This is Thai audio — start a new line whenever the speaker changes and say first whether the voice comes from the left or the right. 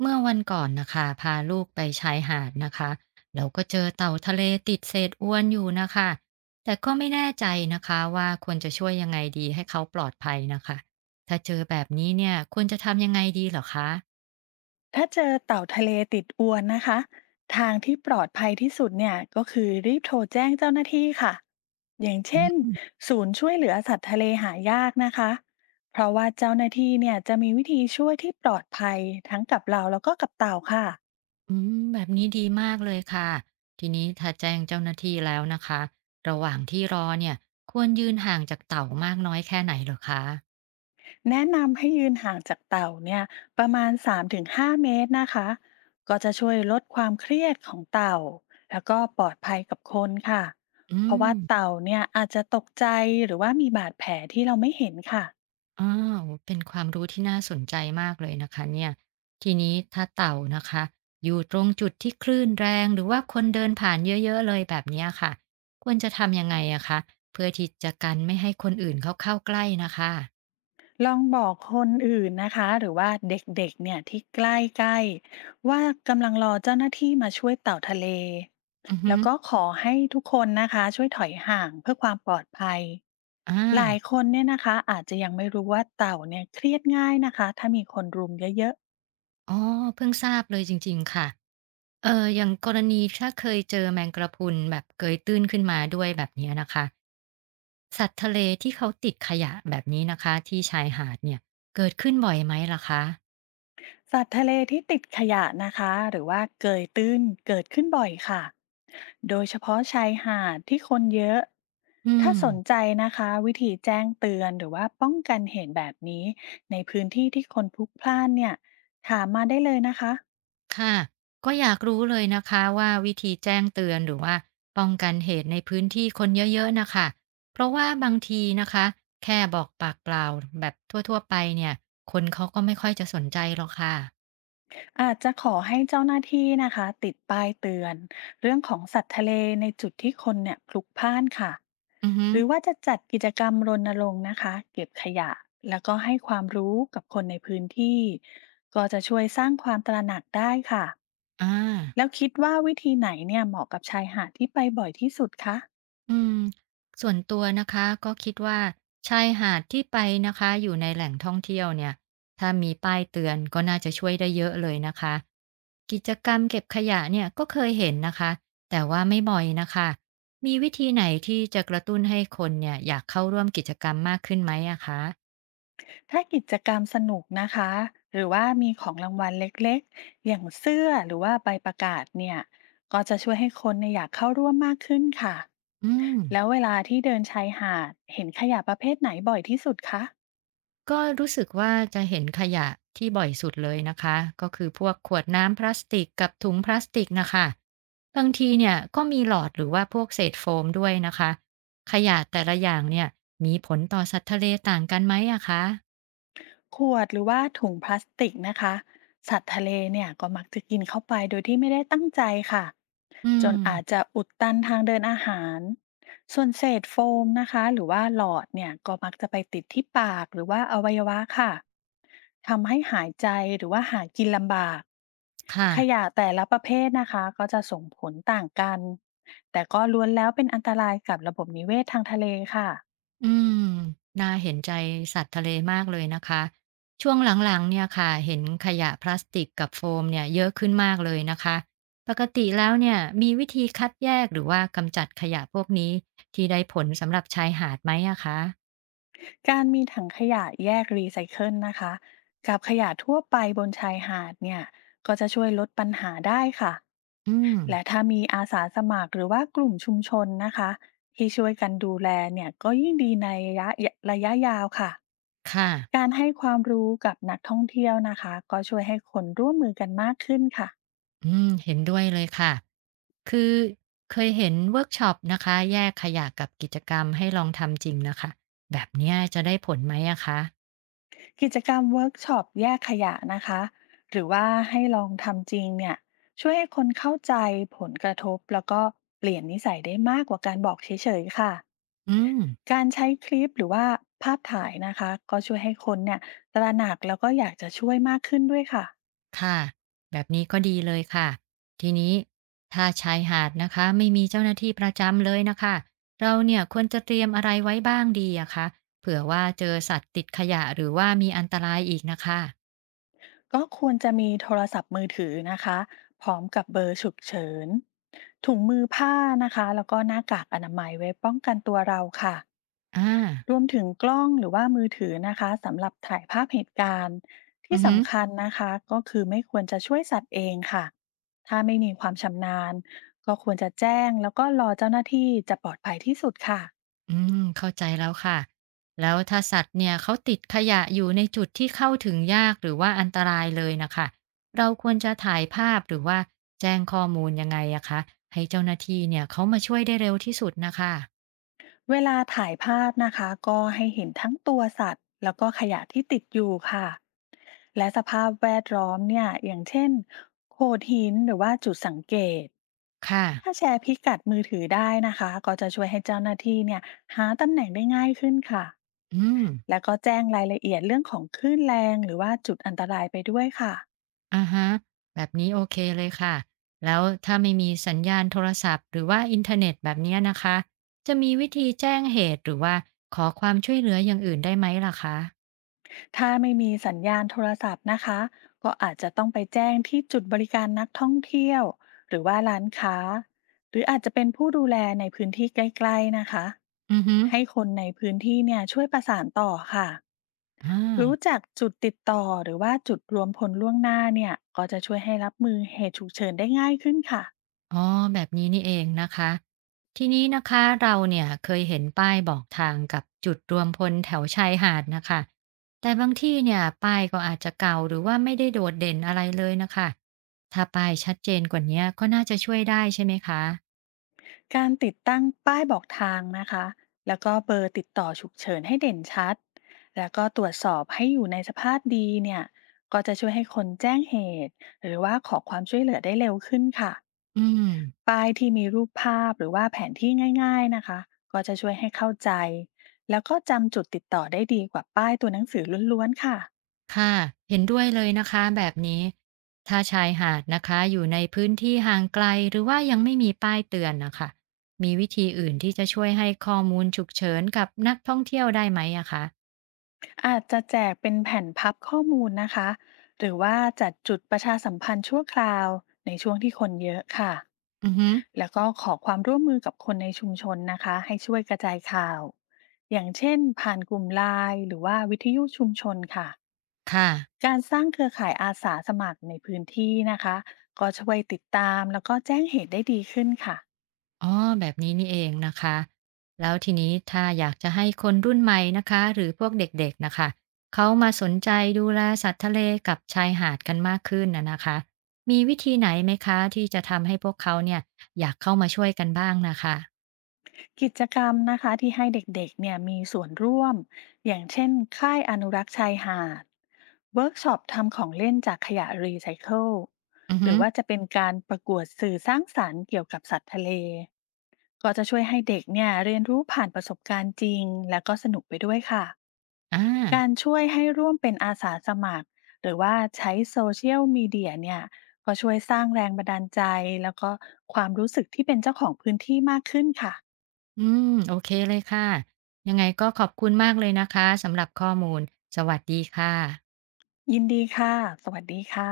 right: เมื่อวันก่อนนะคะพาลูกไปชายหาดนะคะแล้วก็เจอเต่าทะเลติดเศษอวนอยู่นะคะแต่ก็ไม่แน่ใจนะคะว่าควรจะช่วยยังไงดีให้เขาปลอดภัยนะคะถ้าเจอแบบนี้เนี่ยควรจะทำยังไงดีเหรอคะ
left: ถ้าเจอเต่าทะเลติดอวนนะคะทางที่ปลอดภัยที่สุดเนี่ยก็คือรีบโทรแจ้งเจ้าหน้าที่ค่ะอย่างเช่นศูนย์ช่วยเหลือสัตว์ทะเลหายากนะคะเพราะว่าเจ้าหน้าที่เนี่ยจะมีวิธีช่วยที่ปลอดภัยทั้งกับเราแล้วก็กับเต่าค่ะ
right: อืมแบบนี้ดีมากเลยค่ะทีนี้ถ้าแจ้งเจ้าหน้าที่แล้วนะคะระหว่างที่รอเนี่ยควรยืนห่างจากเต่ามากน้อยแค่ไหนเหรอคะ
left: แนะนำให้ยืนห่างจากเต่าเนี่ยประมาณ3-5เมตรนะคะก็จะช่วยลดความเครียดของเต่าแล้วก็ปลอดภัยกับคนค่ะ
right: อื
left: เพราะ
right: ม
left: ว่าเต่าเนี่ยอาจจะตกใจหรือว่ามีบาดแผลที่เราไม่เห็นค่ะ
right: อ้าวเป็นความรู้ที่น่าสนใจมากเลยนะคะเนี่ยทีนี้ถ้าเต่านะคะอยู่ตรงจุดที่คลื่นแรงหรือว่าคนเดินผ่านเยอะๆเลยแบบเนี้ยค่ะควรจะทำยังไงอะคะเพื่อที่จะกันไม่ให้คนอื่นเขาเข้าใกล้นะคะ
left: ลองบอกคนอื่นนะคะหรือว่าเด็กๆเนี่ยที่ใกล้ๆว่ากำลังรอเจ้าหน้าที่มาช่วยเต่าทะเล
right: อือฮึ
left: แล้วก็ขอให้ทุกคนนะคะช่วยถอยห่างเพื่อความปลอดภัย
right: อา
left: หลายคนเนี่ยนะคะอาจจะยังไม่รู้ว่าเต่าเนี่ยเครียดง่ายนะคะถ้ามีคนรุมเยอะ
right: อ๋อเพิ่งทราบเลยจริงๆค่ะอย่างกรณีถ้าเคยเจอแมงกระพรุนแบบเกยตื้นขึ้นมาด้วยแบบเนี้ยนะคะสัตว์ทะเลที่เขาติดขยะแบบนี้นะคะที่ชายหาดเนี่ยเกิดขึ้นบ่อยไหมล่ะคะ
left: ๆสัตว์ทะเลที่ติดขยะนะคะหรือว่าเกยตื้นเกิดขึ้นบ่อยค่ะ โดยเฉพาะชายหาดที่คนเยอะ
right: อื
left: ถ้า
right: ม
left: สนใจนะคะวิธีแจ้งเตือนหรือว่าป้องกันเหตุแบบนี้ในพื้นที่ที่คนพลุกพล่านเนี่ยถามมาได้เลยนะคะ
right: ค่ะก็อยากรู้เลยนะคะว่าวิธีแจ้งเตือนหรือว่าป้องกันเหตุในพื้นที่คนเยอะๆนะคะเพราะว่าบางทีนะคะแค่บอกปากเปล่าแบบทั่วๆไปเนี่ยคนเขาก็ไม่ค่อยจะสนใจหรอกค่ะ
left: อาจจะขอให้เจ้าหน้าที่นะคะติดป้ายเตือนเรื่องของสัตว์ทะเลในจุดที่คนเนี่ยพลุกพล่านค่ะ
right: อือฮึ
left: หรือว่าจะจัดกิจกรรมรณรงค์นะคะเก็บขยะแล้วก็ให้ความรู้กับคนในพื้นที่ก็จะช่วยสร้างความตระหนักได้ค่ะ
right: อ่า
left: แล้วคิดว่าวิธีไหนเนี่ยเหมาะกับชายหาดที่ไปบ่อยที่สุดคะ
right: อืมส่วนตัวนะคะก็คิดว่าชายหาดที่ไปนะคะอยู่ในแหล่งท่องเที่ยวเนี่ยถ้ามีป้ายเตือนก็น่าจะช่วยได้เยอะเลยนะคะกิจกรรมเก็บขยะเนี่ยก็เคยเห็นนะคะแต่ว่าไม่บ่อยนะคะมีวิธีไหนที่จะกระตุ้นให้คนเนี่ยอยากเข้าร่วมกิจกรรมมากขึ้นไหมอะคะ
left: ถ้ากิจกรรมสนุกนะคะหรือว่ามีของรางวัลเล็กๆ อย่างเสื้อหรือว่าใบประกาศเนี่ยก็จะช่วยให้คนเนี่ยอยากเข้าร่วมมากขึ้นค่ะ
right: อืม
left: แล้วเวลาที่เดินชายหาดเห็นขยะประเภทไหนบ่อยที่สุดคะ
right: ก็รู้สึกว่าจะเห็นขยะที่บ่อยสุดเลยนะคะก็คือพวกขวดน้ำพลาสติกกับถุงพลาสติกนะคะบางทีเนี่ยก็มีหลอดหรือว่าพวกเศษโฟมด้วยนะคะขยะแต่ละอย่างเนี่ยมีผลต่อสัตว์ทะเลต่างกันไหมอะคะ
left: ขวดหรือว่าถุงพลาสติกนะคะสัตว์ทะเลเนี่ยก็มักจะกินเข้าไปโดยที่ไม่ได้ตั้งใจค่ะ
right: อื
left: จ
right: ม
left: นอาจจะอุดตันทางเดินอาหารส่วนเศษโฟมนะคะหรือว่าหลอดเนี่ยก็มักจะไปติดที่ปากหรือว่าอวัยวะค่ะทำให้หายใจหรือว่าหากินลำบาก
right: ค่ะ
left: ขยะแต่ละประเภทนะคะก็จะส่งผลต่างกันแต่ก็ล้วนแล้วเป็นอันตรายกับระบบนิเวศทางทะเลค่ะ
right: อืมน่าเห็นใจสัตว์ทะเลมากเลยนะคะ ช่วงหลังๆเนี่ยค่ะเห็นขยะพลาสติกกับโฟมเนี่ยเยอะขึ้นมากเลยนะคะปกติแล้วเนี่ยมีวิธีคัดแยกหรือว่ากำจัดขยะพวกนี้ที่ได้ผลสำหรับชายหาดไหมอะคะ
left: การมีถังขยะแยกรีไซเคิลนะคะกับขยะทั่วไปบนชายหาดเนี่ยก็จะช่วยลดปัญหาได้ค่ะ
right: อืม
left: และถ้ามีอาสาสมัครหรือว่ากลุ่มชุมชนนะคะที่ช่วยกันดูแลเนี่ยก็ยิ่งดีในระยะยาวค่ะ
right: ค่ะ
left: การให้ความรู้กับนักท่องเที่ยวนะคะก็ช่วยให้คนร่วมมือกันมากขึ้นค่ะ
right: อืมเห็นด้วยเลยค่ะ คือเคยเห็นเวิร์กช็อปนะคะ แยกขยะกับกิจกรรมให้ลองทำจริงนะคะ แบบเนี้ยจะได้ผลไหมอะคะ
left: กิจกรรมเวิร์กช็อปแยกขยะนะคะหรือว่าให้ลองทำจริงเนี่ยช่วยให้คนเข้าใจผลกระทบแล้วก็เปลี่ยนนิสัยได้มากกว่าการบอกเฉยๆค่ะ
right: อืม
left: การใช้คลิปหรือว่าภาพถ่ายนะคะก็ช่วยให้คนเนี่ยตระหนักแล้วก็อยากจะช่วยมากขึ้นด้วยค่ะ
right: ค่ะแบบนี้ก็ดีเลยค่ะทีนี้ถ้าชายหาดนะคะไม่มีเจ้าหน้าที่ประจำเลยนะคะเราเนี่ยควรจะเตรียมอะไรไว้บ้างดีอะคะเผื่อว่าเจอสัตว์ติดขยะหรือว่ามีอันตรายอีกนะคะ
left: ก็ควรจะมีโทรศัพท์มือถือนะคะพร้อมกับเบอร์ฉุกเฉินถุงมือผ้านะคะแล้วก็หน้ากากอนามัยไว้ป้องกันตัวเราค่ะ
right: อ่า
left: รวมถึงกล้องหรือว่ามือถือนะคะสำหรับถ่ายภาพเหตุการณ์
right: อื
left: ที่
right: อหือ
left: สำคัญนะคะก็คือไม่ควรจะช่วยสัตว์เองค่ะถ้าไม่มีความชำนาญก็ควรจะแจ้งแล้วก็รอเจ้าหน้าที่จะปลอดภัยที่สุดค่ะ
right: อืมเข้าใจแล้วค่ะแล้วถ้าสัตว์เนี่ยเขาติดขยะอยู่ในจุดที่เข้าถึงยากหรือว่าอันตรายเลยนะคะเราควรจะถ่ายภาพหรือว่าแจ้งข้อมูลยังไงอะคะให้เจ้าหน้าที่เนี่ยเขามาช่วยได้เร็วที่สุดนะคะ
left: เวลาถ่ายภาพนะคะก็ให้เห็นทั้งตัวสัตว์แล้วก็ขยะที่ติดอยู่ค่ะและสภาพแวดล้อมเนี่ยอย่างเช่นโขดหินหรือว่าจุดสังเกต
right: ค่ะ
left: ถ้าแชร์พิกัดมือถือได้นะคะก็จะช่วยให้เจ้าหน้าที่เนี่ยหาตำแหน่งได้ง่ายขึ้นค่ะ
right: อืม
left: แล้วก็แจ้งรายละเอียดเรื่องของคลื่นแรงหรือว่าจุดอันตรายไปด้วยค่ะ
right: อะฮะแบบนี้โอเคเลยค่ะแล้วถ้าไม่มีสัญญาณโทรศัพท์หรือว่าอินเทอร์เน็ตแบบเนี้ยนะคะจะมีวิธีแจ้งเหตุหรือว่าขอความช่วยเหลืออย่างอื่นได้ไหมล่ะคะ
left: ถ้าไม่มีสัญญาณโทรศัพท์นะคะก็อาจจะต้องไปแจ้งที่จุดบริการนักท่องเที่ยวหรือว่าร้านค้า หรืออาจจะเป็นผู้ดูแลในพื้นที่ใกล้ๆนะคะ
right: อือฮึ
left: ให้คนในพื้นที่เนี่ยช่วยประสานต่อค่ะ
right: อา
left: รู้จักจุดติดต่อหรือว่าจุดรวมพลล่วงหน้าเนี่ยก็จะช่วยให้รับมือเหตุฉุกเฉินได้ง่ายขึ้นค่ะ
right: อ๋อแบบนี้นี่เองนะคะทีนี้นะคะเราเนี่ยเคยเห็นป้ายบอกทางกับจุดรวมพลแถวชายหาดนะคะแต่บางที่เนี่ยป้ายก็อาจจะเก่าหรือว่าไม่ได้โดดเด่นอะไรเลยนะคะถ้าป้ายชัดเจนกว่านี้ก็น่าจะช่วยได้ใช่ไหมคะ
left: การติดตั้งป้ายบอกทางนะคะแล้วก็เบอร์ติดต่อฉุกเฉินให้เด่นชัด แล้วก็ตรวจสอบให้อยู่ในสภาพดีเนี่ยก็จะช่วยให้คนแจ้งเหตุหรือว่าขอความช่วยเหลือได้เร็วขึ้นค่ะ
right: อืม
left: ป้ายที่มีรูปภาพหรือว่าแผนที่ง่ายๆนะคะก็จะช่วยให้เข้าใจ แล้วก็จำจุดติดต่อได้ดีกว่าป้ายตัวหนังสือล้วนๆค่ะ
right: ค่ะ เห็นด้วยเลยนะคะ แบบนี้ ถ้าชายหาดนะคะ อยู่ในพื้นที่ห่างไกล หรือว่ายังไม่มีป้ายเตือนนะคะ มีวิธีอื่นที่จะช่วยให้ข้อมูลฉุกเฉินกับนักท่องเที่ยวได้ไหมอะคะ
left: อาจจะแจกเป็นแผ่นพับข้อมูลนะคะหรือว่าจัดจุดประชาสัมพันธ์ชั่วคราวในช่วงที่คนเยอะค่ะ
right: อือฮึ
left: แล้วก็ขอความร่วมมือกับคนในชุมชนนะคะให้ช่วยกระจายข่าวอย่างเช่นผ่านกลุ่มไลน์หรือว่าวิทยุชุมชนค่ะ
right: ค่ะ
left: การสร้างเครือข่ายอาสาสมัครในพื้นที่นะคะก็ช่วยติดตามแล้วก็แจ้งเหตุได้ดีขึ้นค่ะ
right: อ๋อแบบนี้นี่เองนะคะแล้วทีนี้ถ้าอยากจะให้คนรุ่นใหม่นะคะหรือพวกเด็กๆนะคะเขามาสนใจดูแลสัตว์ทะเลกับชายหาดกันมากขึ้นนะนะคะมีวิธีไหนไหมคะที่จะทำให้พวกเขาเนี่ยอยากเข้ามาช่วยกันบ้างนะคะ
left: กิจกรรมนะคะที่ให้เด็กๆเนี่ยมีส่วนร่วมอย่างเช่นค่ายอนุรักษ์ชายหาดเวิร์กช็อปทำของเล่นจากขยะรีไซเคิล
right: อือ
left: ห
right: ฮึ
left: รือว่าจะเป็นการประกวดสื่อสร้างสรรค์เกี่ยวกับสัตว์ทะเลก็จะช่วยให้เด็กเนี่ยเรียนรู้ผ่านประสบการณ์จริงและก็สนุกไปด้วยค่ะ
right: อ่า
left: การช่วยให้ร่วมเป็นอาสาสมัครหรือว่าใช้โซเชียลมีเดียเนี่ยก็ช่วยสร้างแรงบันดาลใจแล้วก็ความรู้สึกที่เป็นเจ้าของพื้นที่มากขึ้นค่ะ
right: อืมโอเคเลยค่ะยังไงก็ขอบคุณมากเลยนะคะสำหรับข้อมูลสวัสดีค่ะ
left: ยินดีค่ะ สวัสดีค่ะ